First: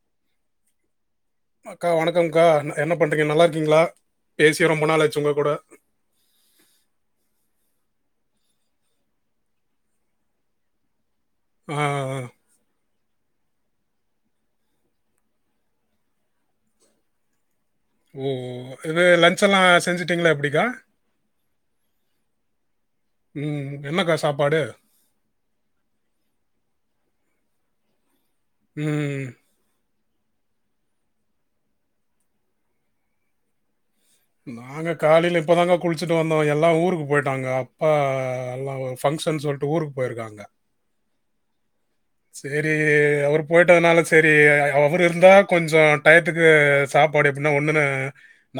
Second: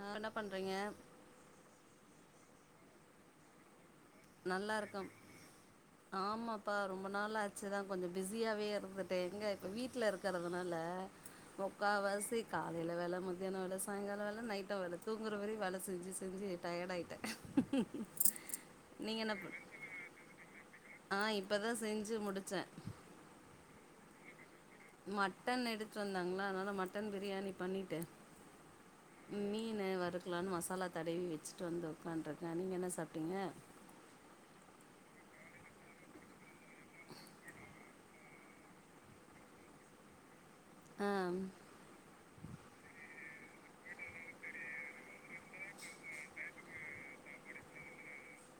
ஆ என்ன பண்றீங்க அக்கா வணக்கம்கா என்ன பண்ணுறீங்க நல்லா இருக்கீங்களா பேசி நல்லா ரொம்ப நாள் இருக்கோம் ஆச்சு உங்க கூட ஆமாப்பா ரொம்ப நாள் ஆச்சுதா கொஞ்ச பிஸியாவே இருந்துட்டே எங்க இப்ப வீட்டுல இருக் கறதுனால ஆ, முக்கா வாசிக் காலையில வேல மதியான வேல சாயங்கால வேல நைட்டு வேல தூங்குற வரையு வேல செஞ்சு செஞ்சு டயர்ட் ஆயிட்டே ம் ம் இது நீங்க என்ன லஞ்ன் பண் எல்லா செஞ்சுட்டிங்களா எப்டிக்கா ஆ இப்பதா செஞ்சு முடுச்சே ம் என்னக்கா சாப்பாடு மட்டன் எடுத்துட்டு வந்தாங்களா அதுனால மட்டன் பிரியாணி பண்ணிட்டு ம் மீனு வருத் க்கலான்னு மசாலா தடவி வெச்சுட்டு வந்து உக்காந்துருக்கே நீங்க என்ன சாப்ட்டீங்க நாங்க காலையில இப்போதாங்க குளிச்சுட்டு வந்தோ எல்லா ஊருக்கு போயிட்டோ அங்க அப்பா எல்லா ஒரு பங்க்ஷன் சொல்ட்டு ஊருக்கு போயிருக்காங்க ஆ ம் செரி அவரு போயிட்டதுனால செரி அவர் இருந்தா கொஞ்சோ டயத்துக்கு சாப்பாடு எப்டின்னா ஒண்ணுன்னு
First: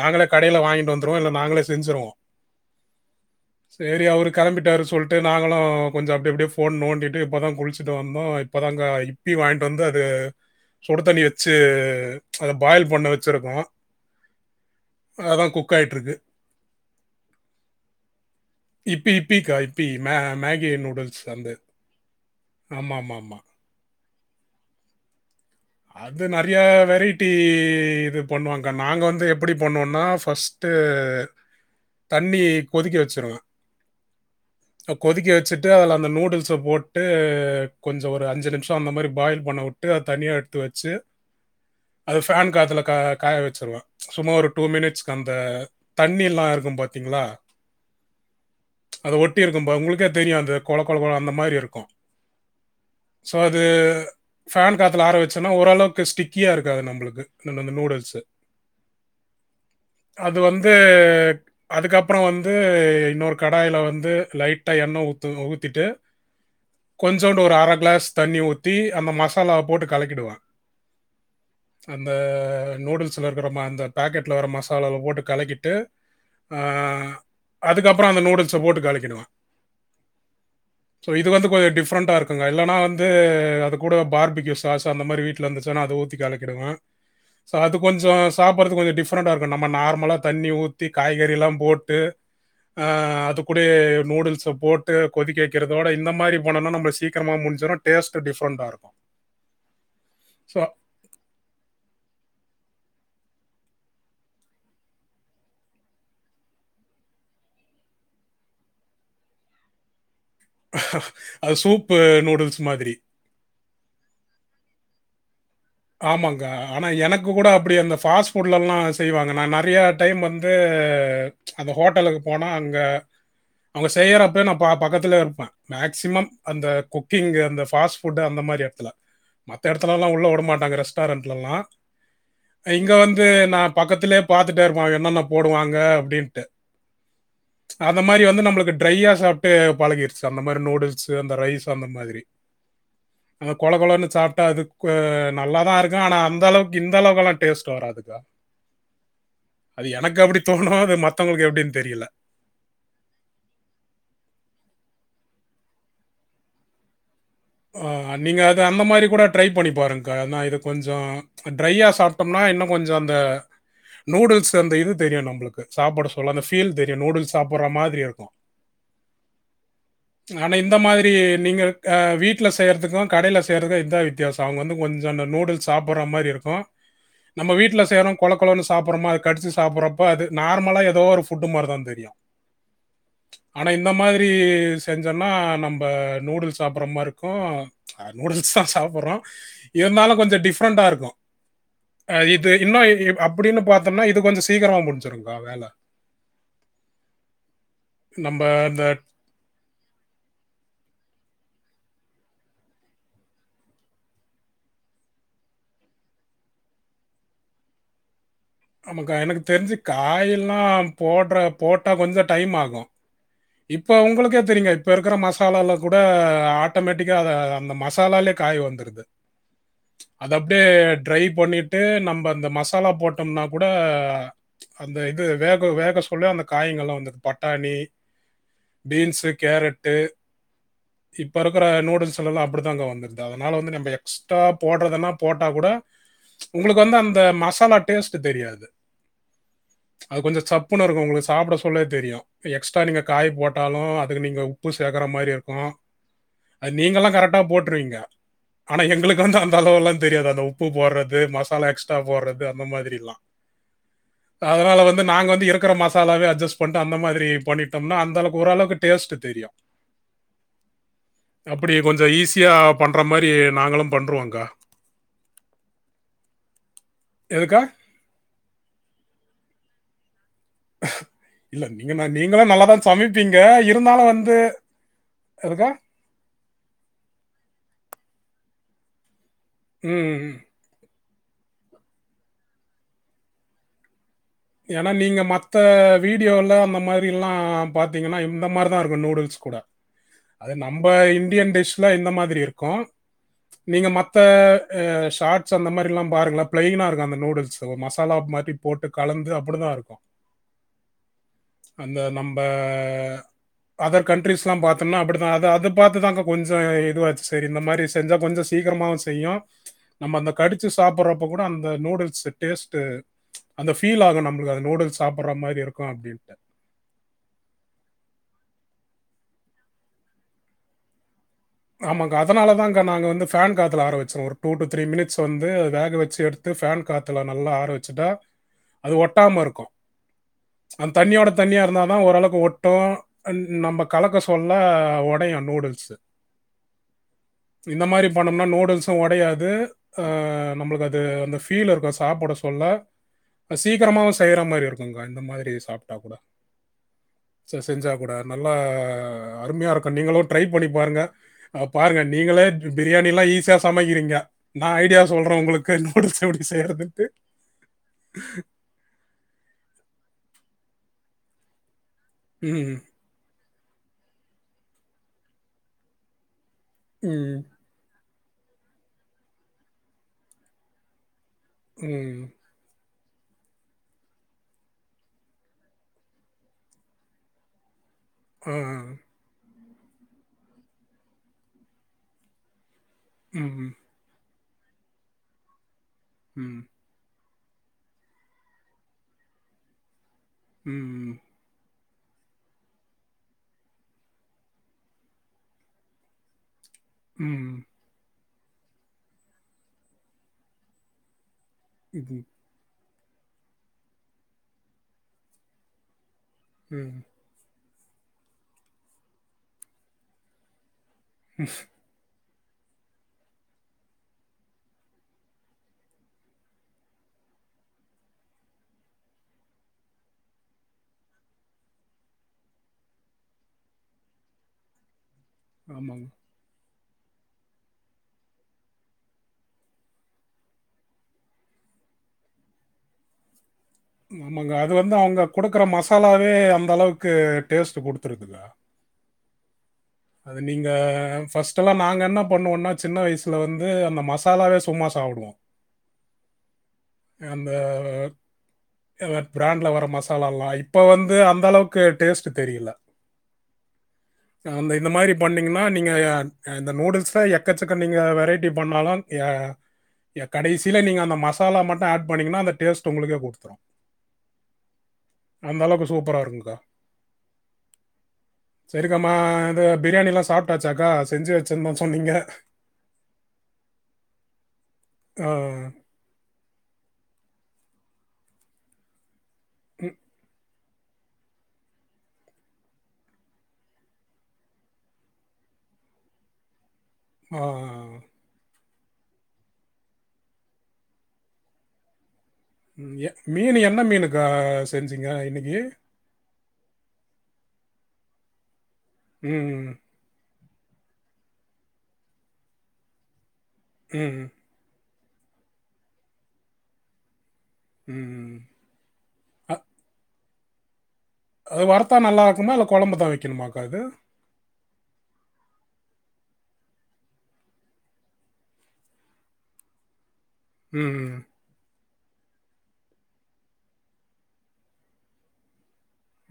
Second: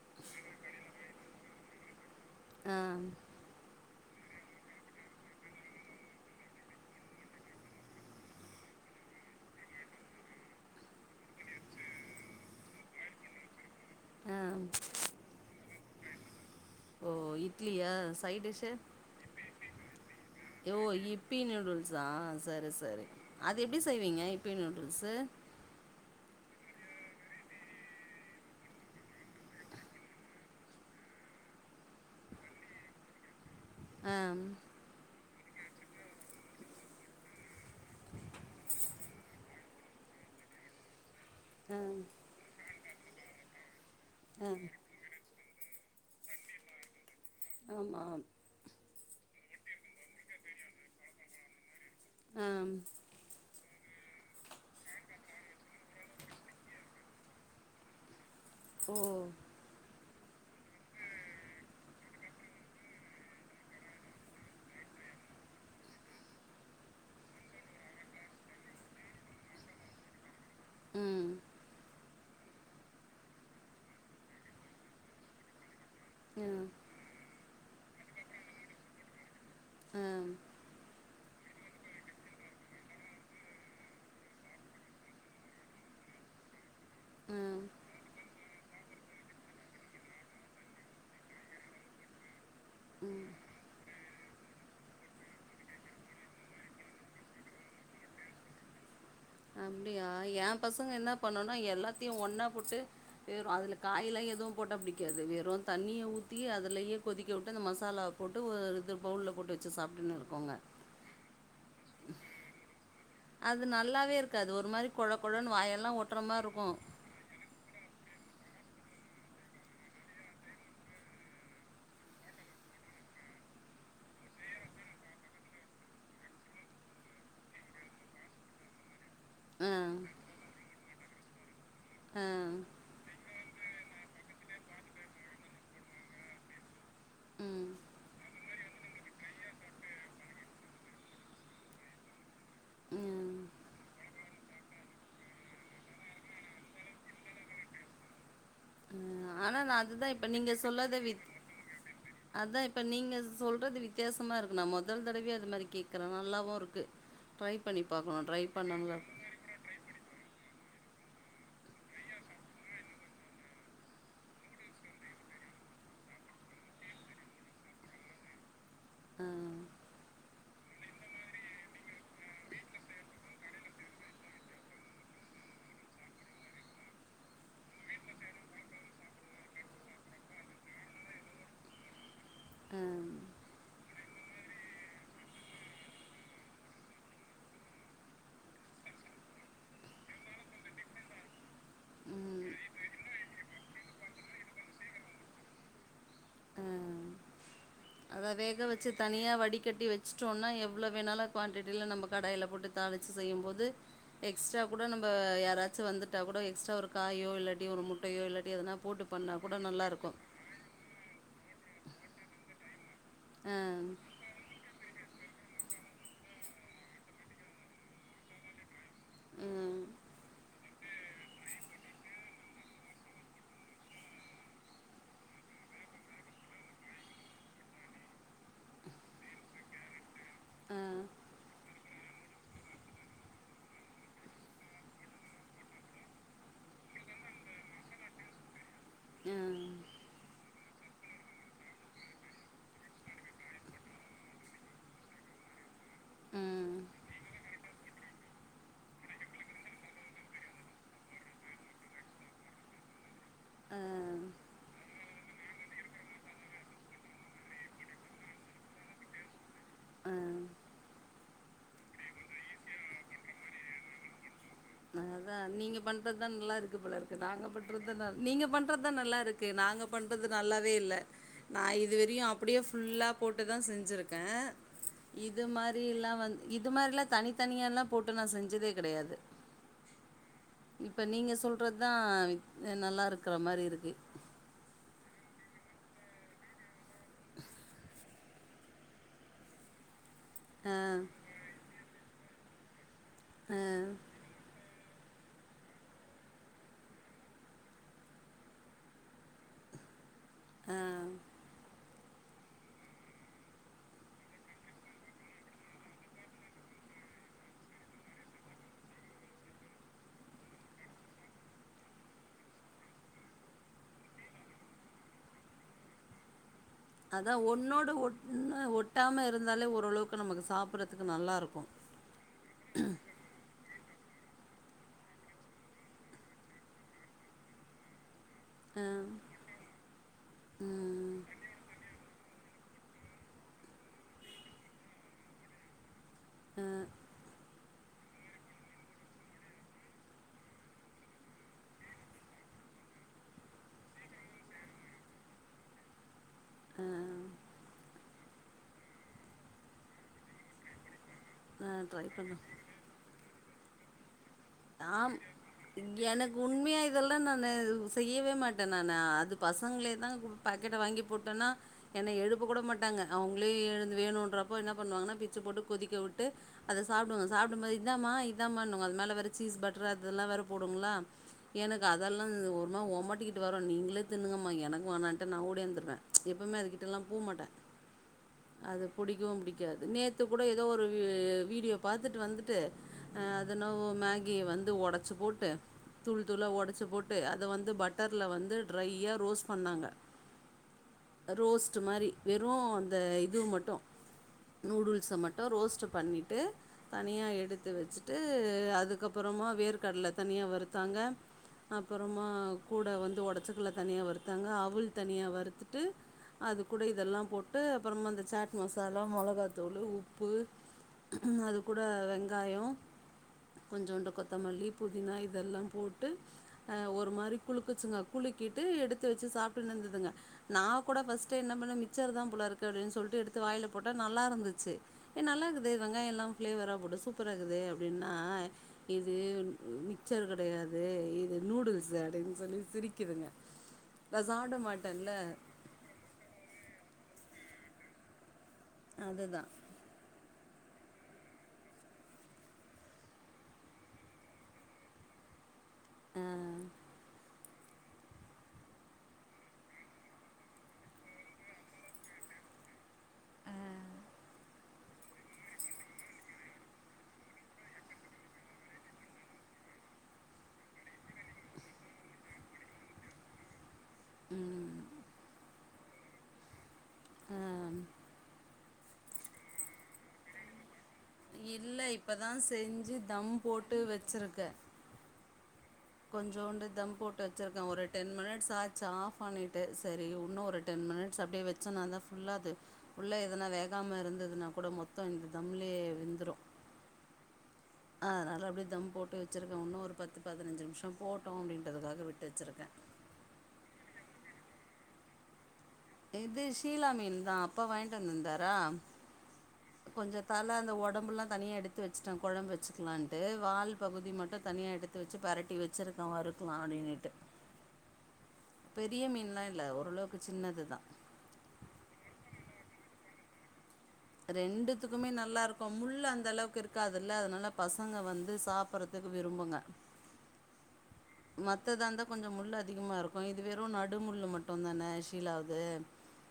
நாங்களே கடையில வாங்கிட்டு வந்துருவோ இல்ல நாங்களே செஞ்சுருவோ ஆ சேரி அவரு கெளம்பிட்டாரு சொல்ட்டு நாங்களு கொஞ்ச அப்டி அப்டியே ஃபோன் நோண்டிட்டு இப்பதா குளிச்சுட்டு வந் ஓ இப்பதாங்க இப்பி வாங்கிட்டு வந்து அது சுடு தண்ணி வச்சு அத பாயில் பண்ண வச்சுருக்கோ அ ம் அதா குக் ஆகிட்ருக்கு ஓ இட்லியா சைட்டிஷு இப்பி இப்பிக்கா இப்பி மே மேகி ஓ நூடுல்ஸ் இப்பி அந்த நூடுல் ஸ் ஆ சரி ஆமா சரி ஆமா ஆமா அது எப்டி செய்வீங்க இப்பி நூடுல்ஸு அது நெறையா வெரைட்டி இது பண்ணுவாங்க நாங்க வந்து எப்புடி பண்ணுவோன்னா ஃபஸ்ட் ட்டு தண்ணி கொதிக்க வச்சுர்லா அம் கொதிக்க வச்சுட்டு அதுல அந்த நூடுல்ஸ்ஸ போட்டு கொஞ்சோ ஒரு அஞ்சு நிம்ஷோ அந்த மாரி பாயில் பண்ண வுட் வுட்டு அத தனியா எடுத்து வச்சு ஆ அது ஃபேன் காத்துல கா காய வச்சுர்லா சும்மா ஒரு ஆ டூ மினிட்ஸ்க்கு அந்த தண்ணியெல்லா இருக்கு பாத்தீங்ளா ஆமா ஆம் அத ஒட்டி இருக்கும்பா உங்களுக்கே அது தெரியு அது கொழ கொழ கொழ அந்த மாரி இருக்கு ஆம் சோ அது ஃபேன் காத்துல ஆர வச் சுன்னா ஓரளவுக்கு ஸ்டிக்கியா இருக்காது நம்பளுக்கு நம்ப அந்த நூடுல்ஸு ஓ அது வந்து அதுக்கப்பறோ வந்து இன்னொரு கடாயில வந்து லைட்டா எண்ணெ ஊத்தணு கொஞ்சோண்டு ஒரு அரை க்ளாஸ் தண்ணி ஊத்தி அந்த மசாலாவ போட்டு கலக்கிடுவே ம் அந்த நூடுல்ஸ இருக்குற அந்த பா மசாலாவ பேக்கெட்டில் வர மசாலாவ போட்டு கலக்கிட்டு ஆ ம் அதுக்கப்பறோ அந்த நூடுல்ஸ போட்டு கழக்கிடுவே ஆ சோ இது வந்து கொஞ்சோ டிஃப்ரெண்ட்டாக இருக்குங்க இல்லன்னா வந்து அது கூட பார்பிக்யூஸ் சாஸ் அந்த மாரி வீட்ல இருந்துச்சின்னா நா அத ஊத்தி கலக்கிடுவே ஆ ஸோ அது கொஞ்சோ சாப்ட்றத்துக்கு கொஞ்சோ டிஃப்ரெண்டா இருக்கு நம்ம நார்மலா தண்ணி ஊத்தி காய்கறிலா போட்டு ஆ அது கூடயே நூடுல்ஸ போட்டு கொதிக்க வக்கிறதோட இந்த மாரி பண்ணுனோன்னா நம்மளுக்கு சீக்கிரமாக முடிஞ்சிரு டேஸ்ட் டிஃப்ரெண்ட்டா இருக்கு அப்டியா ஏ பசங்க என்ன பண்ணுன்னா எல்லாத்தையு ஒன்னா போட்டு வெறு அதுல காயெல்லா எதுவு போட்ட பிடிக்காது வெறு தண்ணிய ஊத்தி அதுலயே கொதிக்க விட்டு அந்த மசாலா போட்டு ஒரு இது பவுல்ல போட்டு வச்சி சாப்ட்டுன்னு இருக்குங்க அது சூப்பு நூடுல்ஸ் மாதிரி அது நல்லாவே இருக்காது ஒரு மாரி கொழ கொழன்னு வாயெல்லா ஓட்ற மாரி இருக்கு இப்ப கூட அப்டி அந்த ஃபுஸ்ட் ஃபுட்லல்லா செய்வாங்க நா நெறையா டைம் வந்து அந்த ஹோட்டலுக்கு போனா அங்க அவங்க செய்யறப்ப நா பா பக்கத்துலயே இருப்பே மேக்ஸிமம் அந்த குக்கிங் அந்த ஃபாஸ்ட் ஃபுட்டு் அந்த மாரி எடத்துல அ மத்த எடத்துலல்லா உள்ள விடமாட்டாங்க ரெஸ்டாரெண்ட்லல்லா அ இங்க வந்து நா பக்கத்துலயே பாத் துட்டே இருப்பே என்னென்ன போடுவாங்க அப்டின்ட்டு ம் அந்த மாரி வந்து நம்மளுக்கு ட்ரையா சாப்ட்டே பழகிருச்சி அந்த மாரி நூடுல்ஸ் அந்த ரைஸ் அந்த மாதிரி ம் அது கொழ கொழன்னு சாப்ட்டா அதுக்கு நல்லாதா இருக்கு ஆனா அந்த அளவுக்கு இந்த அளவுக்குல்லா டேஸ்ட் வராதுக்கா ம் ஆனா நா அது அதுதா எனக்கு இப்ப அப்டி நீங்க தோணு அது சொல்லத வித் மத்தவங்களுக்கு எப்டின்னு தெரியல அதா இப்ப நீங்க சொல்றது வித்தியாசமா இருக்கு நா மொதல் தடவயா அது மாரி கேக்குறே நல்லாவு இருக்கு ட்ரை பண்ணி ஆஹ் பாக்கணு ட்ரை நீங்க அது அந்த பண்ணணுல மாதிரி கூட ட்ரை பண்ணி பாருங்க்கா ஆனா இது கொஞ்சோ ட்ரையா சாப்ட்டோம்னா இன்னு கொஞ்சோ அந்த நூடுல்ஸ் அந்த இது தெரியு நம்பகளுக்கு சாப்ட சொல்ல அந்த ஃபீல் தெரியு நூடுல்ஸ் சாப்ட்ற மாதிரி இருக்கு அ ஆனா இந்த மாதிரி நீங்க அ வீட் ல செய்றதுக்கு கடையில செய்றதுக்கு இதா வித்தியாசோ அவங்க வந்து கொஞ்சோ அந்த நூடுல்ஸ் சாப்ட்ற மாரி இருக்கு நம்ம வீட்ல செய்றோ கொழ கொழன்னு சாப்ட்றோமா அது கடிச்சி சாப்டறப்போ அது நார்லாக ஏதோ ஒரு ஃபுட்டு மாரிதா தெரியு அ ஆனா இந்த மாரி செஞ்சோன்னா நம்ப நூடுல்ஸ் சாப்ட்ற மாரி இருக் கு ஆ நூடுல்ஸ் தா சாப்ட்றோ இருந்தாலு கொஞ்சோ டிஃப்ரெண்ட்டா இருக்கு ஆ ம் இது இன்னு அப்டின்னு பாத்தோன்னா இது கொஞ்சோ சீக்கரமா முடிஞ்சிருக்கா வேல அதா நம்ம வேக இந்த வச்சி தனியா வடிக் கட்டி வச்சிட்டோன்னா எவ்ளோ வேணாலு குவான்டிட்டில நம்ம கடாயில போட்டு தாளிச்சி செய்யும்போது எக்ஸ்ட்ரா கூட நம்ம யாராச்சு வந்துட்டா கூட எக்ஸ்ட்ரா ஒரு காயோ இல்லாட்டி ஒரு முட் டயோ இல்லாட்டி எதனா போட்டு பண்ணா கூட நல்லாருக்கு எல்லா போடுற போட்டா கொஞ்சோ டைம் ஆகு அ, இப்ப உங்களுக்கே தெரியுங்க இப்ப இருக்குற மசாலால கூட ஆட்டோமேட்டிக்கா அத அந்த மசாலாலயே காய் வந்து ர்து ம், அத அப்டியே ட்ரை பண்ணிட்டு நம்ம அந்த மசாலா போட்டம்னா கூட அந்த இது வேக வேக சொல்ல அந்த காயங்கள்லா வந்துர்து பட்டாணி பீன்ஸ் கேரட்டு அ, இப்ப இருக்குற நூடுல்ஸ்லல்லா அப்டித்தாங்க வந்து அதனால வந்து நம்ம எக்ஸ்ட்ரா போட்றதுனா போட்டா கூட உங்களுக்கு வந்து அந்த மசாலா டேஸ்ட் தெரியாது அ, அது கொஞ்சோ சப்புன்னு இருக்கு உங்களுக்கு சாப்ட சொல்லே தெரியு எக்ஸ்ட்ரா நீங்க காய் போட்டாலு அதுக்கு நீங்க உப்பு சேக்கற மாரி இருக்கு அது ம், நீங்கலா கரெக்டா போட்ருவீங்க ஆனா எங்களுக் வந்து அந்த அளவுலா தெரியாது அந்த உப்பு போட்றது மசாலா எக்ஸ்ட்ரா போட்றது அந்த மாதிரிலா அ, அதனால வந்து நாங்க வந்து இருக்கற மசாலாவே அட்ஜஸ்ட் பண்ட்டு அந்த மாரி பண்ணிட் டோம்னா அந்தளவுக் ஓரளவுக்கு டேஸ்ட் தெரியு அ. அப்பிடி கொஞ்சொ ஈஸியா பண்ற மாரி நாங்களு பண்றுவோக்கா ஆ நீங்க பண்றதுதா நல்லாருக்கு போலருக்கு நாங்க எதுக்கா பண்றது நீங்க பண்றதுதா நல்லாருக்கு நாங்க பண்றது நல்லாவே இல்ல நா இல்ல நீங்க இதுவரையு நீங்களும் அப்டியே நல்லா தான் ஃபுல்லா சமைப்பீங்க போட்டுதா இருந்தாலும் செஞ்சிருக்க வந்து இது எதுக்கா மாரிலா வந்து இது மாரிலா தனித்தனியாலா போட்டு நா செஞ்சதே கடையாது ம் ம் ம் இப்ப நீங்க சொல்றதுதா நல்லா இருக்கற மாரி இருக்கு ஏனா நீங்க மத்த வீடியோலா அந்த மாரில்லா பாத்தீங்கனா இந்த மாரிதா இருக்கு நூடுல்ஸ் கூட அது ஆ, நம்ப இன்டியன் டிஷ்ல இந்த மாதிரி இருக்கு ஆ, நீங்க மத்த அ ஷார்ட்ஸ் அந்த மாரிலா பாருங்கள ப்ளைனா இருக்கு அந்த நூடுல்ஸ் த ஒரு மசாலா மாரி போட்டு கலந்து அப்பிடிதா இருக்கு ஆ. அந்த நம்ப அதர் கண்ட்ரிஸ்லா பாத்தோம்னா அப்பிடிதா அதா அத பாத்துதாங்க கொஞ்சொ இதுவாச்சு செரி இந்த மாரி செஞ்சா கொஞ்சொ சீக்கறமாவு செய்யு நம்ம அந்த கடிச்சி சாப்புடறப்போ கூட அந்த நூடுல்ஸ் டேஸ்ட்டு அந்த ஃபீல் ஆகு நம்பளுக்கு அது நூடுல்ஸ் சாப்பிட்ற மாரி இருக்கு அப்டின்ட்டு அதா ஒன்னோடு ஒட்ன்னு ஒட்டாம இருந்தாலே ஓரளவுக்கு நமக்கு சாப்புறதுக்கு நல்லாருக்கு ஆமாங்கா அதனால தாங்க நாங்க வந்து ஃபேன் காத்துல ஆர வெச்சிருவோ ஒரு டு, த்ரீ மினிட்ஸ் வந்து வேக வெச்சு எடுத் து ஃபேன் காத்துல நல்லா ஆர வெச்சுட்டா ஆ, அது ஒட்டாம இருக்கு அந் ம், தண்ணியோட தண்ணியா இருந்தா தா ஓரளவுக்கு ஒட்டு அ ன் நம்ப கலக்க சொல்ல ஒடையு நூடுல்ஸு ஆ இந்த மாரி பண்ணம்னா நூடுல்ஸு ஒடையாது ஆ நம்பளுக்கு அது அந்த ஃபீல் இருக்கு சாப்பிட சொல்ல சீக்கிரமாவு செய்ற மாரி இருக்குங்க்கா இந்த மாதிரி சாப்ட்டா கூட செ செஞ்சா கூட நல்லா அருமையாருக்கு நீங்களு ட்ரை பண்ணி பாருங்க அ நான் பாருங்க ட்ரை பண்ணேன் நீங்களே பிரியாணிலா ஈஸியா சமைக்கிறீங்க நான் ஐடியா ஆம் சொல்றேன் உங்களுக்கு நூடுல்ஸ் எனக்கு எப்படி உண்மயா செய்யறதுன்ட்டு இதெல்லா நானு செய்யவே மாட் ட நானு அது பசங்ளே தா கு பாக்கெட்ட வாங்கி போட்டோனா என்ன எழுப்ப கூட ம் மாட்டாங்க அவங்களே எழுந்து வேணுன்றப்போ ன்ன பண்ணுவாங்கனா பிச்சு போட்டு கொதிக்க வுட்டு அத சாப்ட்ருங்க ம் சாப்டும்போது இத்தமா இத்தமாங்கன்னுங்க அது மேலே வேற சீஸ் பட்டர் அதெல்லா வேற போடுங்களா எனக்கு அதெல்லா ம் ஒருமா ஒமட்டிகிட்டு வரு நீங்களே தின்னுங்கமா எனக்கு வானான்ட்டு நா ஓடியாந்துருவே எப்பவுமே அது கிட்டலா போமாட்டே ஆ, அது புடிக்கவு புடிக்காது நேத்து கூட எதோ ஒரு வி வீடியோ பாத்துட்டு வந்துட்டு அ ம் அதின்னவோ மேகி வந்து ஒடைச்சு போட்டு தூள் துளா ம் ஒடைச்சு போட் ட்டு அத பட்டர்ல வந்து ட்ரைய்யா ரோஸ்ட் பண்ணாங்க ம் ம் ரோஸ்ட் மாரி வெறு அந்த இதுவு மட்டு நூடுல்ஸ மட்டு ரோஸ்ட் பண்ணிட்டு தனியா ம் எடுத்து வெச்சுட்டு அதுக்கப்பறமா வேர்க்கடல தனியா வறுத்தாங்க இது, அப்புறமா கூட வந்து ஒடச்சக்கல்ல தனியா வறுத்தாங்க அவுல் தனியா வறுத்துட்டு அது கூட ம் இதெல்லா போட்டு அப்புறமா இந்த சாட் மசாலா மெளகாத்துளு, உப்பு அது கூட வெங்காயம் கொஞ்சோண்டு கொத்தமல்லி புதினா இதெல்லா போட்டு அ ஒரு மாரி குலுக்குச்சுங்க குலுக்கிட்டு எடுத்து வச்சு சாப்ட்டுன்னு இருந்துதுங்க நா கூட ஃபர்ஸ்ட்டு என்ன பண்ண மிச்சர் தா போல இருக்கு அப்படின்னு சொல்லிட்டு எடுத்து வாயில போட்டா நல்லா இருந்துச்சு ஏ நல்லா இருக்குதே ஆமாங்க வெங்காயோ எல்லா ஃப்ளேவரா போட்டு சூப்பரா இருக்குதே அப்டின்னா இது மிக்சர் கெடையாது இது நூடுல்ஸு அப்டின்னு சொல்லி சிரிக்குதுங்க நான் ஆமாங்க சாப்பிட அது வந்து மாட்டேன்ல அவுங்க குடுக்குற மசா மசாலாவே அந்த அளவுக்கு டேஸ்ட்டு குடுத்துருதுல்ல அதுதா அது நீங்க ஃபர்ஸ்ட்டெல்லா நாங்க என்ன பண்ணுவோன்னா சின்ன வயசுல வந்து அந்த மசாலாவே சும்மா சாப்டுவோ அ அந்த பிராண்ட்ல வர மசாலா எல்லா இப்ப வந்து அந்த அளவுக்கு டேஸ்ட்டு தெரியல அ அந்த இந்த மாரி பண்ணிங்கன்னா நீங்க இந்த நூடுல்ஸ்ல எக்கச்சக்க நீங்க வெரைட்டி பண்ணாலு அ கடைசியில நீங்க அந்த மசாலா மட்டு ஆட் பண்ணீங்கன்னா அந்த டேஸ்ட்டு உங்களுக்கே குடுத்துரு ம் அந்த அளவுக்கு சூப்பராக இருக்குங்க்கா ம் சரிக்கா மா இது பிரியாணில்லா சாப்ட்டாச்சாக்கா இல்ல இப்ப தா செஞ்சு தம் போட்டு வச்சிருக்க ஆ கொஞ்சோண்டு தம் போட்டு வச்சிருக்க ஒரு டென் மினிட்ஸ் ஆச்சு ஆஃப் பண்ணிட்டு சரி இன்னு ஒரு டென் மினிட்ஸ் அப்டியே வச்சன்னா தா ஃபுல்லாது உள்ள எதனா வேகாம இருந்ததுன்னா கூட மொத்தம் இந்த தம்லயே வெந்துரு ஆ ஆ ஆ அதனால அப்படி தம் போட்டு வச்சுருக்க ஒன்னும் ஒரு பத்து பதினஞ்சு நிமிஷம் போட்டும் அப்டின்றதுக்காக விட்டு வச்சுருக்க ம் மீனு என்ன மீனுக்கா செஞ்சிங்க இன்னைக்கி இது ஷீலா மீன் தான் அப்பா வாங்கிட்டு வந்திருந்தாரா ம் ம் ம் கொஞ்சம் தல அந்த உடம்புல்லா தனியா எடுத்து வச்சுட்ட கொழம்பு வச்சுக்கலான்ட்டு வால் ம் பகுதி மட்டும் தனியா எடுத்து வச்சு பெரட்டி வச்சுருக்க வறுக்கலா அப்டின்னுட்டு ம் ம் பெரிய மீன்லா அ- இல்ல ஓரளவுக்கு சின்னதுதா அது வருத்தா நல்லா இருக்குமா இல்ல குழம்பு தான் வைக்கணுமாக்கா இது ரெண்டுத்துக்குமே நல்லா இருக்கும் முள் அந்த அளவுக்கு இருக்காதுல்ல அதனால பசங்க வந்து சாப்ட்றது துக்கு விரும்புங்க ம் ம் மத்ததா இருந்தா கொஞ்சம் முள் அதிகமா இருக்கும் இது வெறும் நடு முள்ளு மட்டும்தான ஷீலாவுது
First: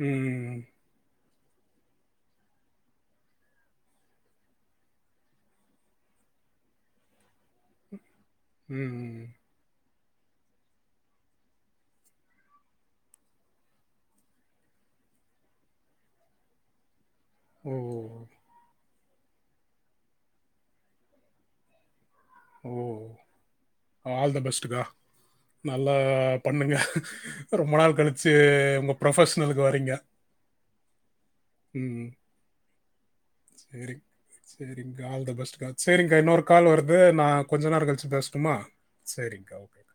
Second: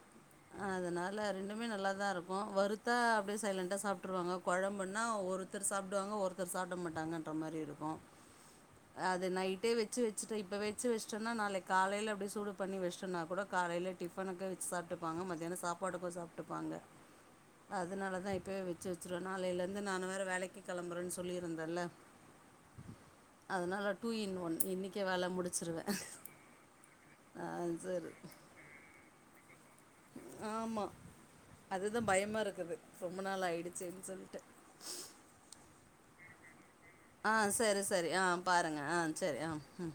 ம் ம் ம் அதனால ரெண்டுமே நல்லா தா இருக்கும் வருத்தா அப்டியே சைலண்ட்டா சாப்ட்டுருவாங்க கொழம்புனா ஒரு ஒருத்தர் சாப்டுவாங்க ஒருத்தர் சாப்ட மாட்டாங்கன்ற மாரி இருக்கும் அது ம். நைட் டே வச்சு வச்சுட்ட இப்ப வச்சு வச்சுட்டனா நாளை காலையில அப்டி சூடு பண்ணி வச்டோனா கூட காலையில டிஃபனுக்கு வச்சு சாப்டுப்பாங்க மத்தியானம் சாப்பாடுக்கும் சாப்ட்டுப்பாங்க ஓ! அதனாலதா இப்பயவே வச்சு வச்சுருவே நாளைலேருந்து நானு வேற வேலைக்கு கெளம்புறேன்னு சொல்லியிருந்தேல்ல அதனால டூ இன் ஒன் ட்டுகா இன்றைக்கே வேலை முடிச்சிருவேன் நல்லா பண்ணுங்க ஆ ரொம்ப நாள் சரி கழிச்சி உங்க ஃப்ரொபஷ்னலுக்கு வரீங்க ஆமா அதுதா ம். பயமா இருக்குது ரொம்ப நாள் ஆயிடுச்சுன் சொல்லிட்டு செரிங்க்கா ஆல்த பெஸ்ட்க்கா செரிங்க்கா இன்னொரு கால் வருது ஆ நான் கொஞ்ச செரி நேரம் செரி கழிச்சு ஆ பேசட்டுமா? பாருங்க ஆ செரி ஆ சரிங்கக்கா. ஓகே. ம்